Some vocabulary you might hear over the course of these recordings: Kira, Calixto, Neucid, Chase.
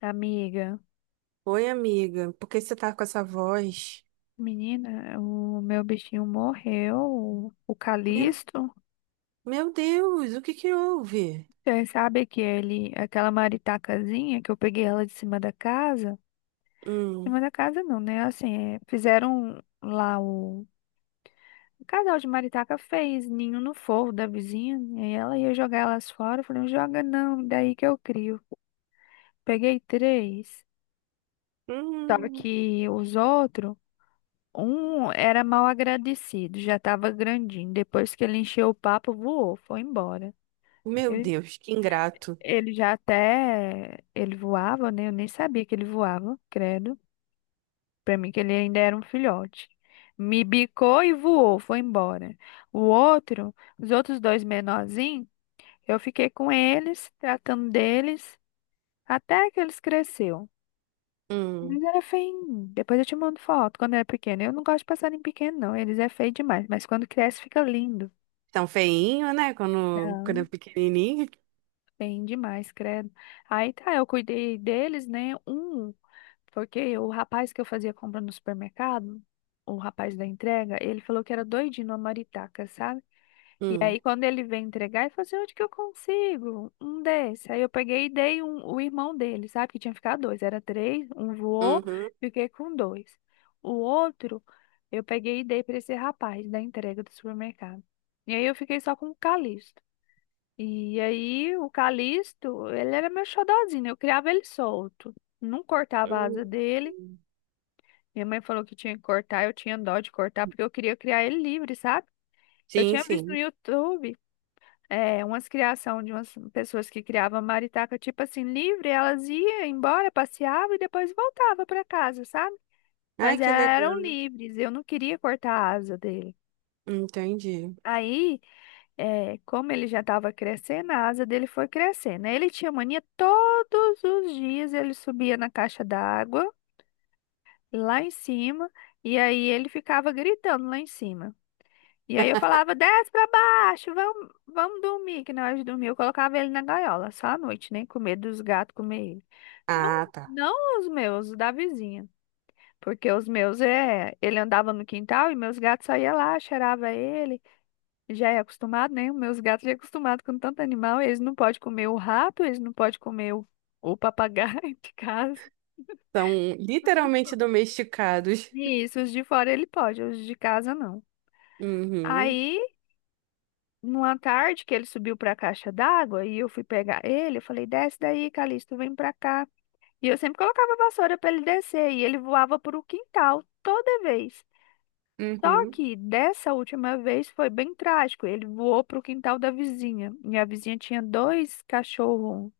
Amiga, Oi, amiga, por que você tá com essa voz? menina, o meu bichinho morreu, o Meu, Calisto. meu Deus, o que que houve? Você sabe que ele, aquela maritacazinha que eu peguei ela de cima da casa, de Hum, cima da casa não, né? Assim, é, fizeram lá o casal de maritaca fez ninho no forro da vizinha, e aí ela ia jogar elas fora, eu falei, não joga não, daí que eu crio. Peguei três, só hum. que os outros um era mal agradecido, já estava grandinho. Depois que ele encheu o papo, voou, foi embora. Meu Ele, Deus, que ingrato. ele já até. Ele voava, né? Eu nem sabia que ele voava, credo. Pra mim, que ele ainda era um filhote. Me bicou e voou, foi embora. O outro, os outros dois menorzinhos, eu fiquei com eles, tratando deles, até que eles cresceram. Mas Hum, era feio. Depois eu te mando foto quando era pequeno. Eu não gosto de passarinho pequeno, não. Eles é feio demais. Mas quando cresce, fica lindo. tão feinho, né? Quando é Não, pequenininho. bem demais, credo. Aí tá, eu cuidei deles, né? Um, porque o rapaz que eu fazia compra no supermercado, o rapaz da entrega, ele falou que era doidinho numa maritaca, sabe? E Hum, aí quando ele veio entregar, ele falou assim, onde que eu consigo? Um desse. Aí eu peguei e dei um, o irmão dele, sabe? Que tinha ficado dois, era três, um voou, uhum, fiquei com dois. O outro, eu peguei e dei pra esse rapaz da entrega do supermercado. E aí eu fiquei só com o Calixto. E aí, o Calixto, ele era meu xodozinho, eu criava ele solto. Não cortava a hum. asa dele. Minha mãe falou que tinha que cortar, eu tinha dó de cortar, porque eu queria criar ele livre, sabe? Eu Sim, tinha visto no sim. YouTube, é, umas criação de umas pessoas que criavam maritaca, tipo assim, livre, elas iam embora, passeavam e depois voltavam para casa, sabe? Ai, Mas elas que eram legal. livres, eu não queria cortar a asa dele. Entendi. Aí. É, como ele já estava crescendo, a asa dele foi crescendo. Aí ele tinha mania todos os dias, ele subia na caixa d'água, lá em cima, e aí ele ficava gritando lá em cima. E aí eu falava, desce pra baixo, vamos dormir, que na hora de dormir eu colocava ele na gaiola, só à noite, né? Com medo dos gatos comer ele. Não, Ah, tá. não os meus, os da vizinha. Porque os meus, é, ele andava no quintal e meus gatos só iam lá, cheirava ele já é acostumado, né? Os meus gatos já é acostumado com tanto animal, eles não podem comer o rato, eles não podem comer o papagaio de casa. São literalmente domesticados. E isso, os de fora ele pode, os de casa não. Uhum, Aí, numa tarde que ele subiu para a caixa d'água e eu fui pegar ele, eu falei: "Desce daí, Calixto, vem para cá". E eu sempre colocava a vassoura para ele descer e ele voava para o quintal toda vez. Só uhum. que dessa última vez foi bem trágico. Ele voou para o quintal da vizinha. E a vizinha tinha dois cachorros,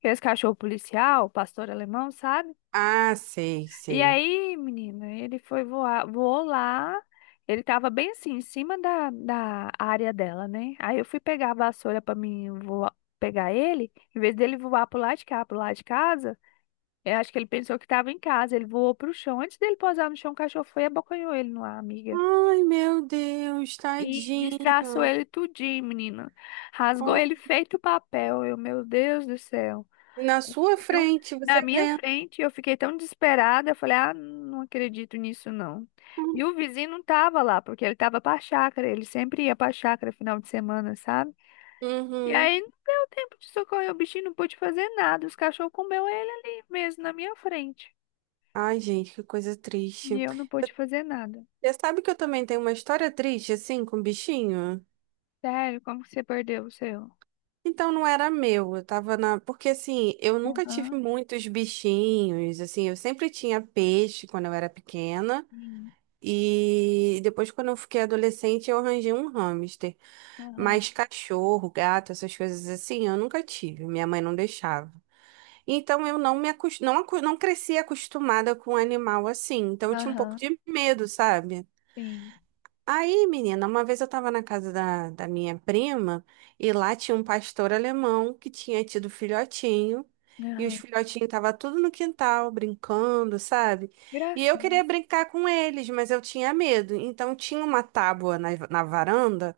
que esse cachorro policial, pastor alemão, sabe? Ah, sei, E sei. aí, menina, ele foi voar, voou lá. Ele tava bem assim, em cima da área dela, né? Aí eu fui pegar a vassoura pra mim voar, pegar ele. Em vez dele voar pro lado de cá, pro lado de casa, eu acho que ele pensou que tava em casa. Ele voou pro chão. Antes dele pousar no chão, o cachorro foi e abocanhou ele no ar, amiga. Ai, meu Deus, E destraçou tadinho. ele tudinho, menina. Rasgou ele feito papel. Eu, meu Deus do céu. Na sua Então, frente, você na minha vê. frente, eu fiquei tão desesperada, eu falei, ah, não acredito nisso, não. E o vizinho não tava lá, porque ele tava pra chácara, ele sempre ia pra chácara final de semana, sabe? E Uhum. aí não deu tempo de socorrer o bichinho, não pôde fazer nada, os cachorros comeu ele ali mesmo, na minha frente. Ai, gente, que coisa triste. E eu não pude fazer nada. Você sabe que eu também tenho uma história triste, assim, com bichinho? Sério, como que você perdeu o seu? Então não era meu, eu tava na. Porque assim, eu nunca tive Aham, muitos bichinhos, assim, eu sempre tinha peixe quando eu era pequena. sim, E depois, quando eu fiquei adolescente, eu arranjei um hamster. aham, Mas cachorro, gato, essas coisas assim, eu nunca tive. Minha mãe não deixava. Então eu não me acos- não, acu- não cresci acostumada com animal assim. Então eu tinha um pouco aham, de medo, sabe? sim, Aí, menina, uma vez eu tava na casa da, minha prima e lá tinha um pastor alemão que tinha tido filhotinho. E os aham. filhotinhos estavam tudo no quintal, brincando, sabe? E eu Gracinha, queria brincar com eles, mas eu tinha medo. Então tinha uma tábua na varanda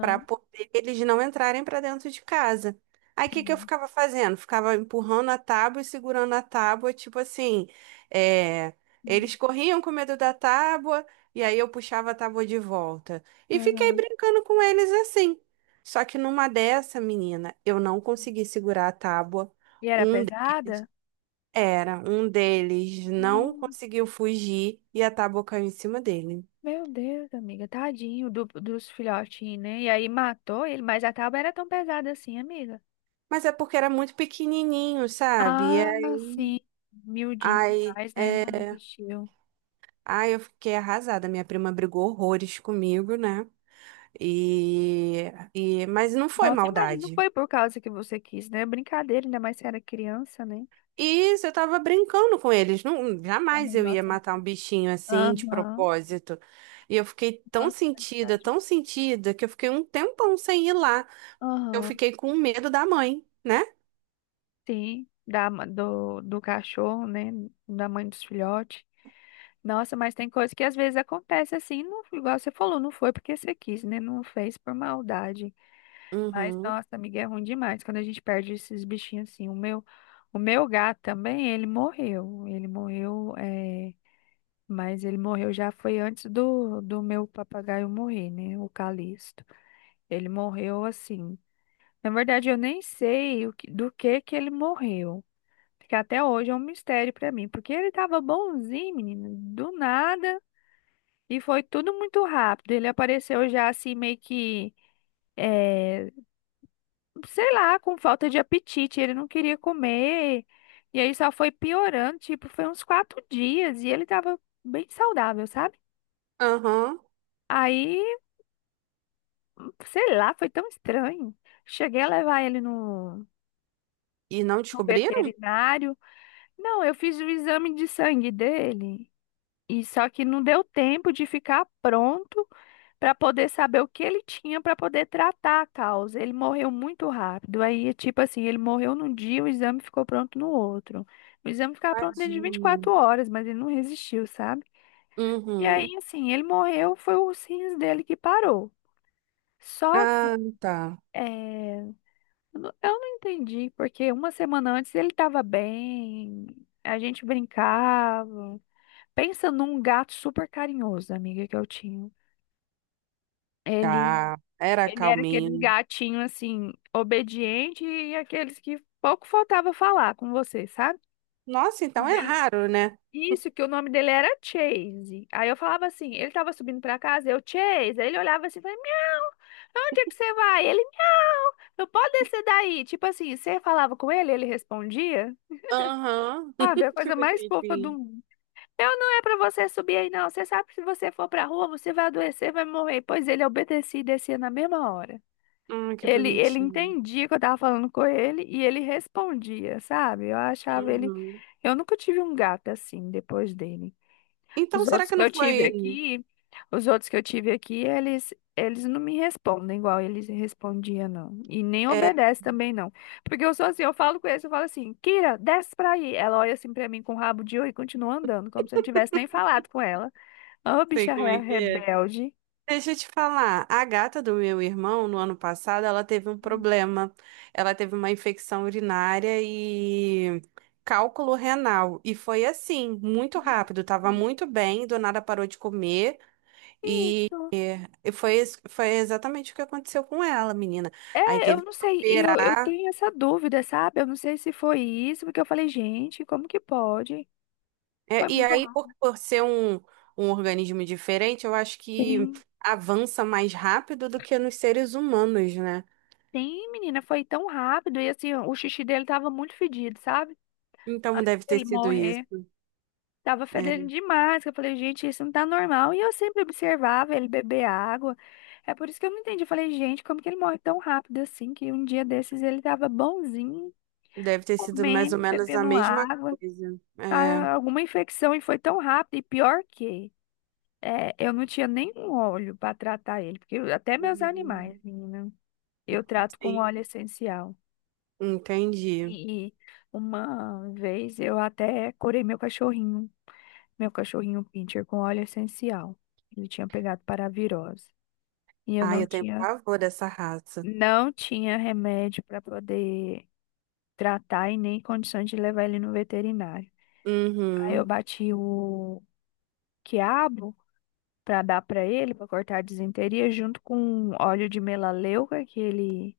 para poder eles não entrarem para dentro de casa. Aí o que que eu sim, ficava fazendo? Ficava empurrando a tábua e segurando a tábua, tipo assim, é, uhum, eles corriam com medo da tábua e aí eu puxava a tábua de volta. E fiquei aham. brincando com eles assim. Só que numa dessa, menina, eu não consegui segurar a tábua. E era Um deles pesada? Um deles não Não. conseguiu fugir e a tábua caiu em cima dele. Meu Deus, amiga, tadinho dos filhotinhos, né? E aí matou ele, mas a tábua era tão pesada assim, amiga. Mas é porque era muito pequenininho, sabe? Ah, sim. Miudinho Ai, demais, né? Não é... existiu. Ai, eu fiquei arrasada. Minha prima brigou horrores comigo, né? E... Mas não foi Nossa, imagina, não maldade. foi por causa que você quis, né? Brincadeira, ainda mais se era criança, né? E eu tava brincando com eles. Não, Tá na jamais eu ia Nossa. matar um bichinho assim, de Aham. propósito. E eu fiquei Nossa, é verdade. tão sentida, que eu fiquei um tempão sem ir lá. Eu Aham. fiquei com medo da mãe, né? Sim, do cachorro, né? Da mãe dos filhotes. Nossa, mas tem coisa que às vezes acontece assim, não, igual você falou, não foi porque você quis, né? Não fez por maldade. Mas, Uhum. nossa, amiga, é ruim demais quando a gente perde esses bichinhos assim. O meu gato também, ele morreu. Ele morreu, é, mas ele morreu já foi antes do, do meu papagaio morrer, né? O Calixto. Ele morreu assim. Na verdade, eu nem sei do que ele morreu, que até hoje é um mistério pra mim, porque ele tava bonzinho, menino, do nada, e foi tudo muito rápido. Ele apareceu já assim, meio que, eh, sei lá, com falta de apetite, ele não queria comer, e aí só foi piorando, tipo, foi uns 4 dias, e ele tava bem saudável, sabe? Aham. Aí, sei lá, foi tão estranho. Cheguei a levar ele no, E não no descobriram? veterinário. Não, eu fiz o exame de sangue dele. E só que não deu tempo de ficar pronto para poder saber o que ele tinha para poder tratar a causa. Ele morreu muito rápido. Aí, tipo assim, ele morreu num dia, o exame ficou pronto no outro. O exame ficava pronto dentro de vinte e Tadinho. quatro horas, mas ele não resistiu, sabe? E aí, Uhum. assim, ele morreu, foi os rins dele que parou. Só que, Ah, tá. é, eu não entendi, porque uma semana antes ele estava bem, a gente brincava. Pensa num gato super carinhoso, amiga, que eu tinha. Ele Tá. Era Ele era aqueles calminho. gatinhos assim, obediente e aqueles que pouco faltava falar com você, sabe? Nossa, então é Dele- raro, né? Isso, que o nome dele era Chase. Aí eu falava assim, ele tava subindo pra casa, eu, Chase. Aí ele olhava assim e falava, miau, pra onde é que você vai? Ele, miau, não pode descer daí. Tipo assim, você falava com ele, ele respondia. Aham. Sabe, a Que coisa mais fofa do bonitinho. mundo. Eu não, é pra você subir aí, não. Você sabe que se você for pra rua, você vai adoecer, vai morrer. Pois ele obedecia e descia na mesma hora. Ah, que Ele bonitinho. entendia que eu tava falando com ele e ele respondia, sabe? Eu achava ele. Uhum. Eu nunca tive um gato assim depois dele. Então, Os será outros que que não eu tive foi. aqui, os outros que eu tive aqui, eles não me respondem igual eles respondiam, não. E nem é, obedece também, não. Porque eu sou assim, eu falo com eles, eu falo assim, Kira, desce pra aí. Ela olha assim pra mim com o rabo de oi e continua andando, como se eu não tivesse nem falado com ela. Ô, Sei bicha como re- é que é. rebelde. Deixa eu te falar, a gata do meu irmão, no ano passado, ela teve um problema. Ela teve uma infecção urinária e cálculo renal. E foi assim, muito rápido. Tava muito bem, do nada parou de comer. E Isso. foi, es- foi exatamente o que aconteceu com ela, menina. Aí É, eu teve que não sei, e eu operar. tenho essa dúvida, sabe? Eu não sei se foi isso, porque eu falei, gente, como que pode? É, Foi e muito aí, por, rápido. por ser um organismo diferente, eu acho que Sim, avança mais rápido do que nos seres humanos, né? sim, menina, foi tão rápido. E assim, o xixi dele tava muito fedido, sabe? Então Antes deve ter dele sido morrer, isso. tava fedendo É, demais, que eu falei, gente, isso não tá normal. E eu sempre observava ele beber água. É por isso que eu não entendi. Eu falei, gente, como que ele morre tão rápido assim? Que um dia desses ele tava bonzinho, deve ter sido mais ou comendo, menos a bebendo mesma água. coisa. É. Ah, alguma infecção e foi tão rápido. E pior que. É, eu não tinha nenhum óleo para tratar ele, porque eu- até meus animais, Uhum. menina, eu trato com óleo Sim, essencial. entendi. E uma vez eu até curei meu cachorrinho pincher com óleo essencial. Ele tinha pegado paravirose e eu Ai, não eu tenho tinha, pavor dessa raça. não tinha remédio para poder tratar e nem condições de levar ele no veterinário. Aí eu Uhum, bati o quiabo para dar para ele, para cortar a disenteria, junto com óleo de melaleuca que ele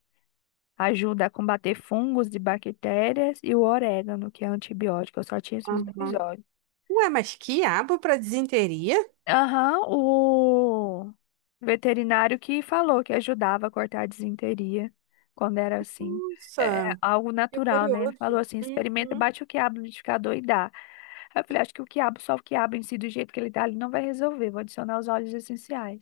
ajuda a combater fungos e bactérias e o orégano, que é antibiótico. Eu só tinha esses dois uhum. óleos. Ué, mas quiabo para disenteria? Aham, o veterinário que falou que ajudava a cortar a disenteria quando era assim. É, é Nossa, algo que natural, né? Ele falou curioso. assim: experimenta, Uhum, bate o quiabo no liquidificador e dá. Aí eu falei: acho que o quiabo, só o quiabo em si, do jeito que ele tá ali, não vai resolver. Vou adicionar os óleos essenciais.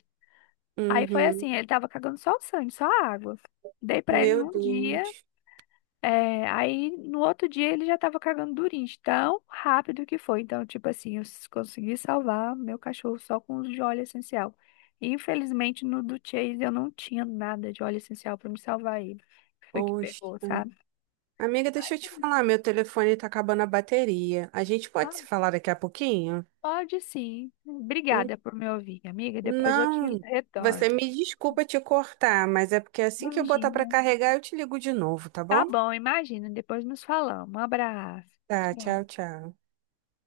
Aí foi uhum. assim: ele tava cagando só o sangue, só a água. Dei pra ele Meu num dia. Deus. É, aí no outro dia ele já tava cagando durinho, de tão rápido que foi. Então, tipo assim, eu consegui salvar meu cachorro só com o de óleo essencial. Infelizmente, no do Chase eu não tinha nada de óleo essencial pra me salvar ele. Foi que Poxa. pegou, sabe? Amiga, deixa Mas, eu te assim, falar, meu telefone tá acabando a bateria. A gente pode ah, se falar daqui a pouquinho? pode sim. Hum, Obrigada por me ouvir, amiga. Depois eu te Não, retorno. você me desculpa te cortar, mas é porque assim que eu botar Imagina. pra carregar, eu te ligo de novo, tá Tá bom? bom, imagina. Depois nos falamos. Um abraço. Tá, Tchau. tchau, tchau.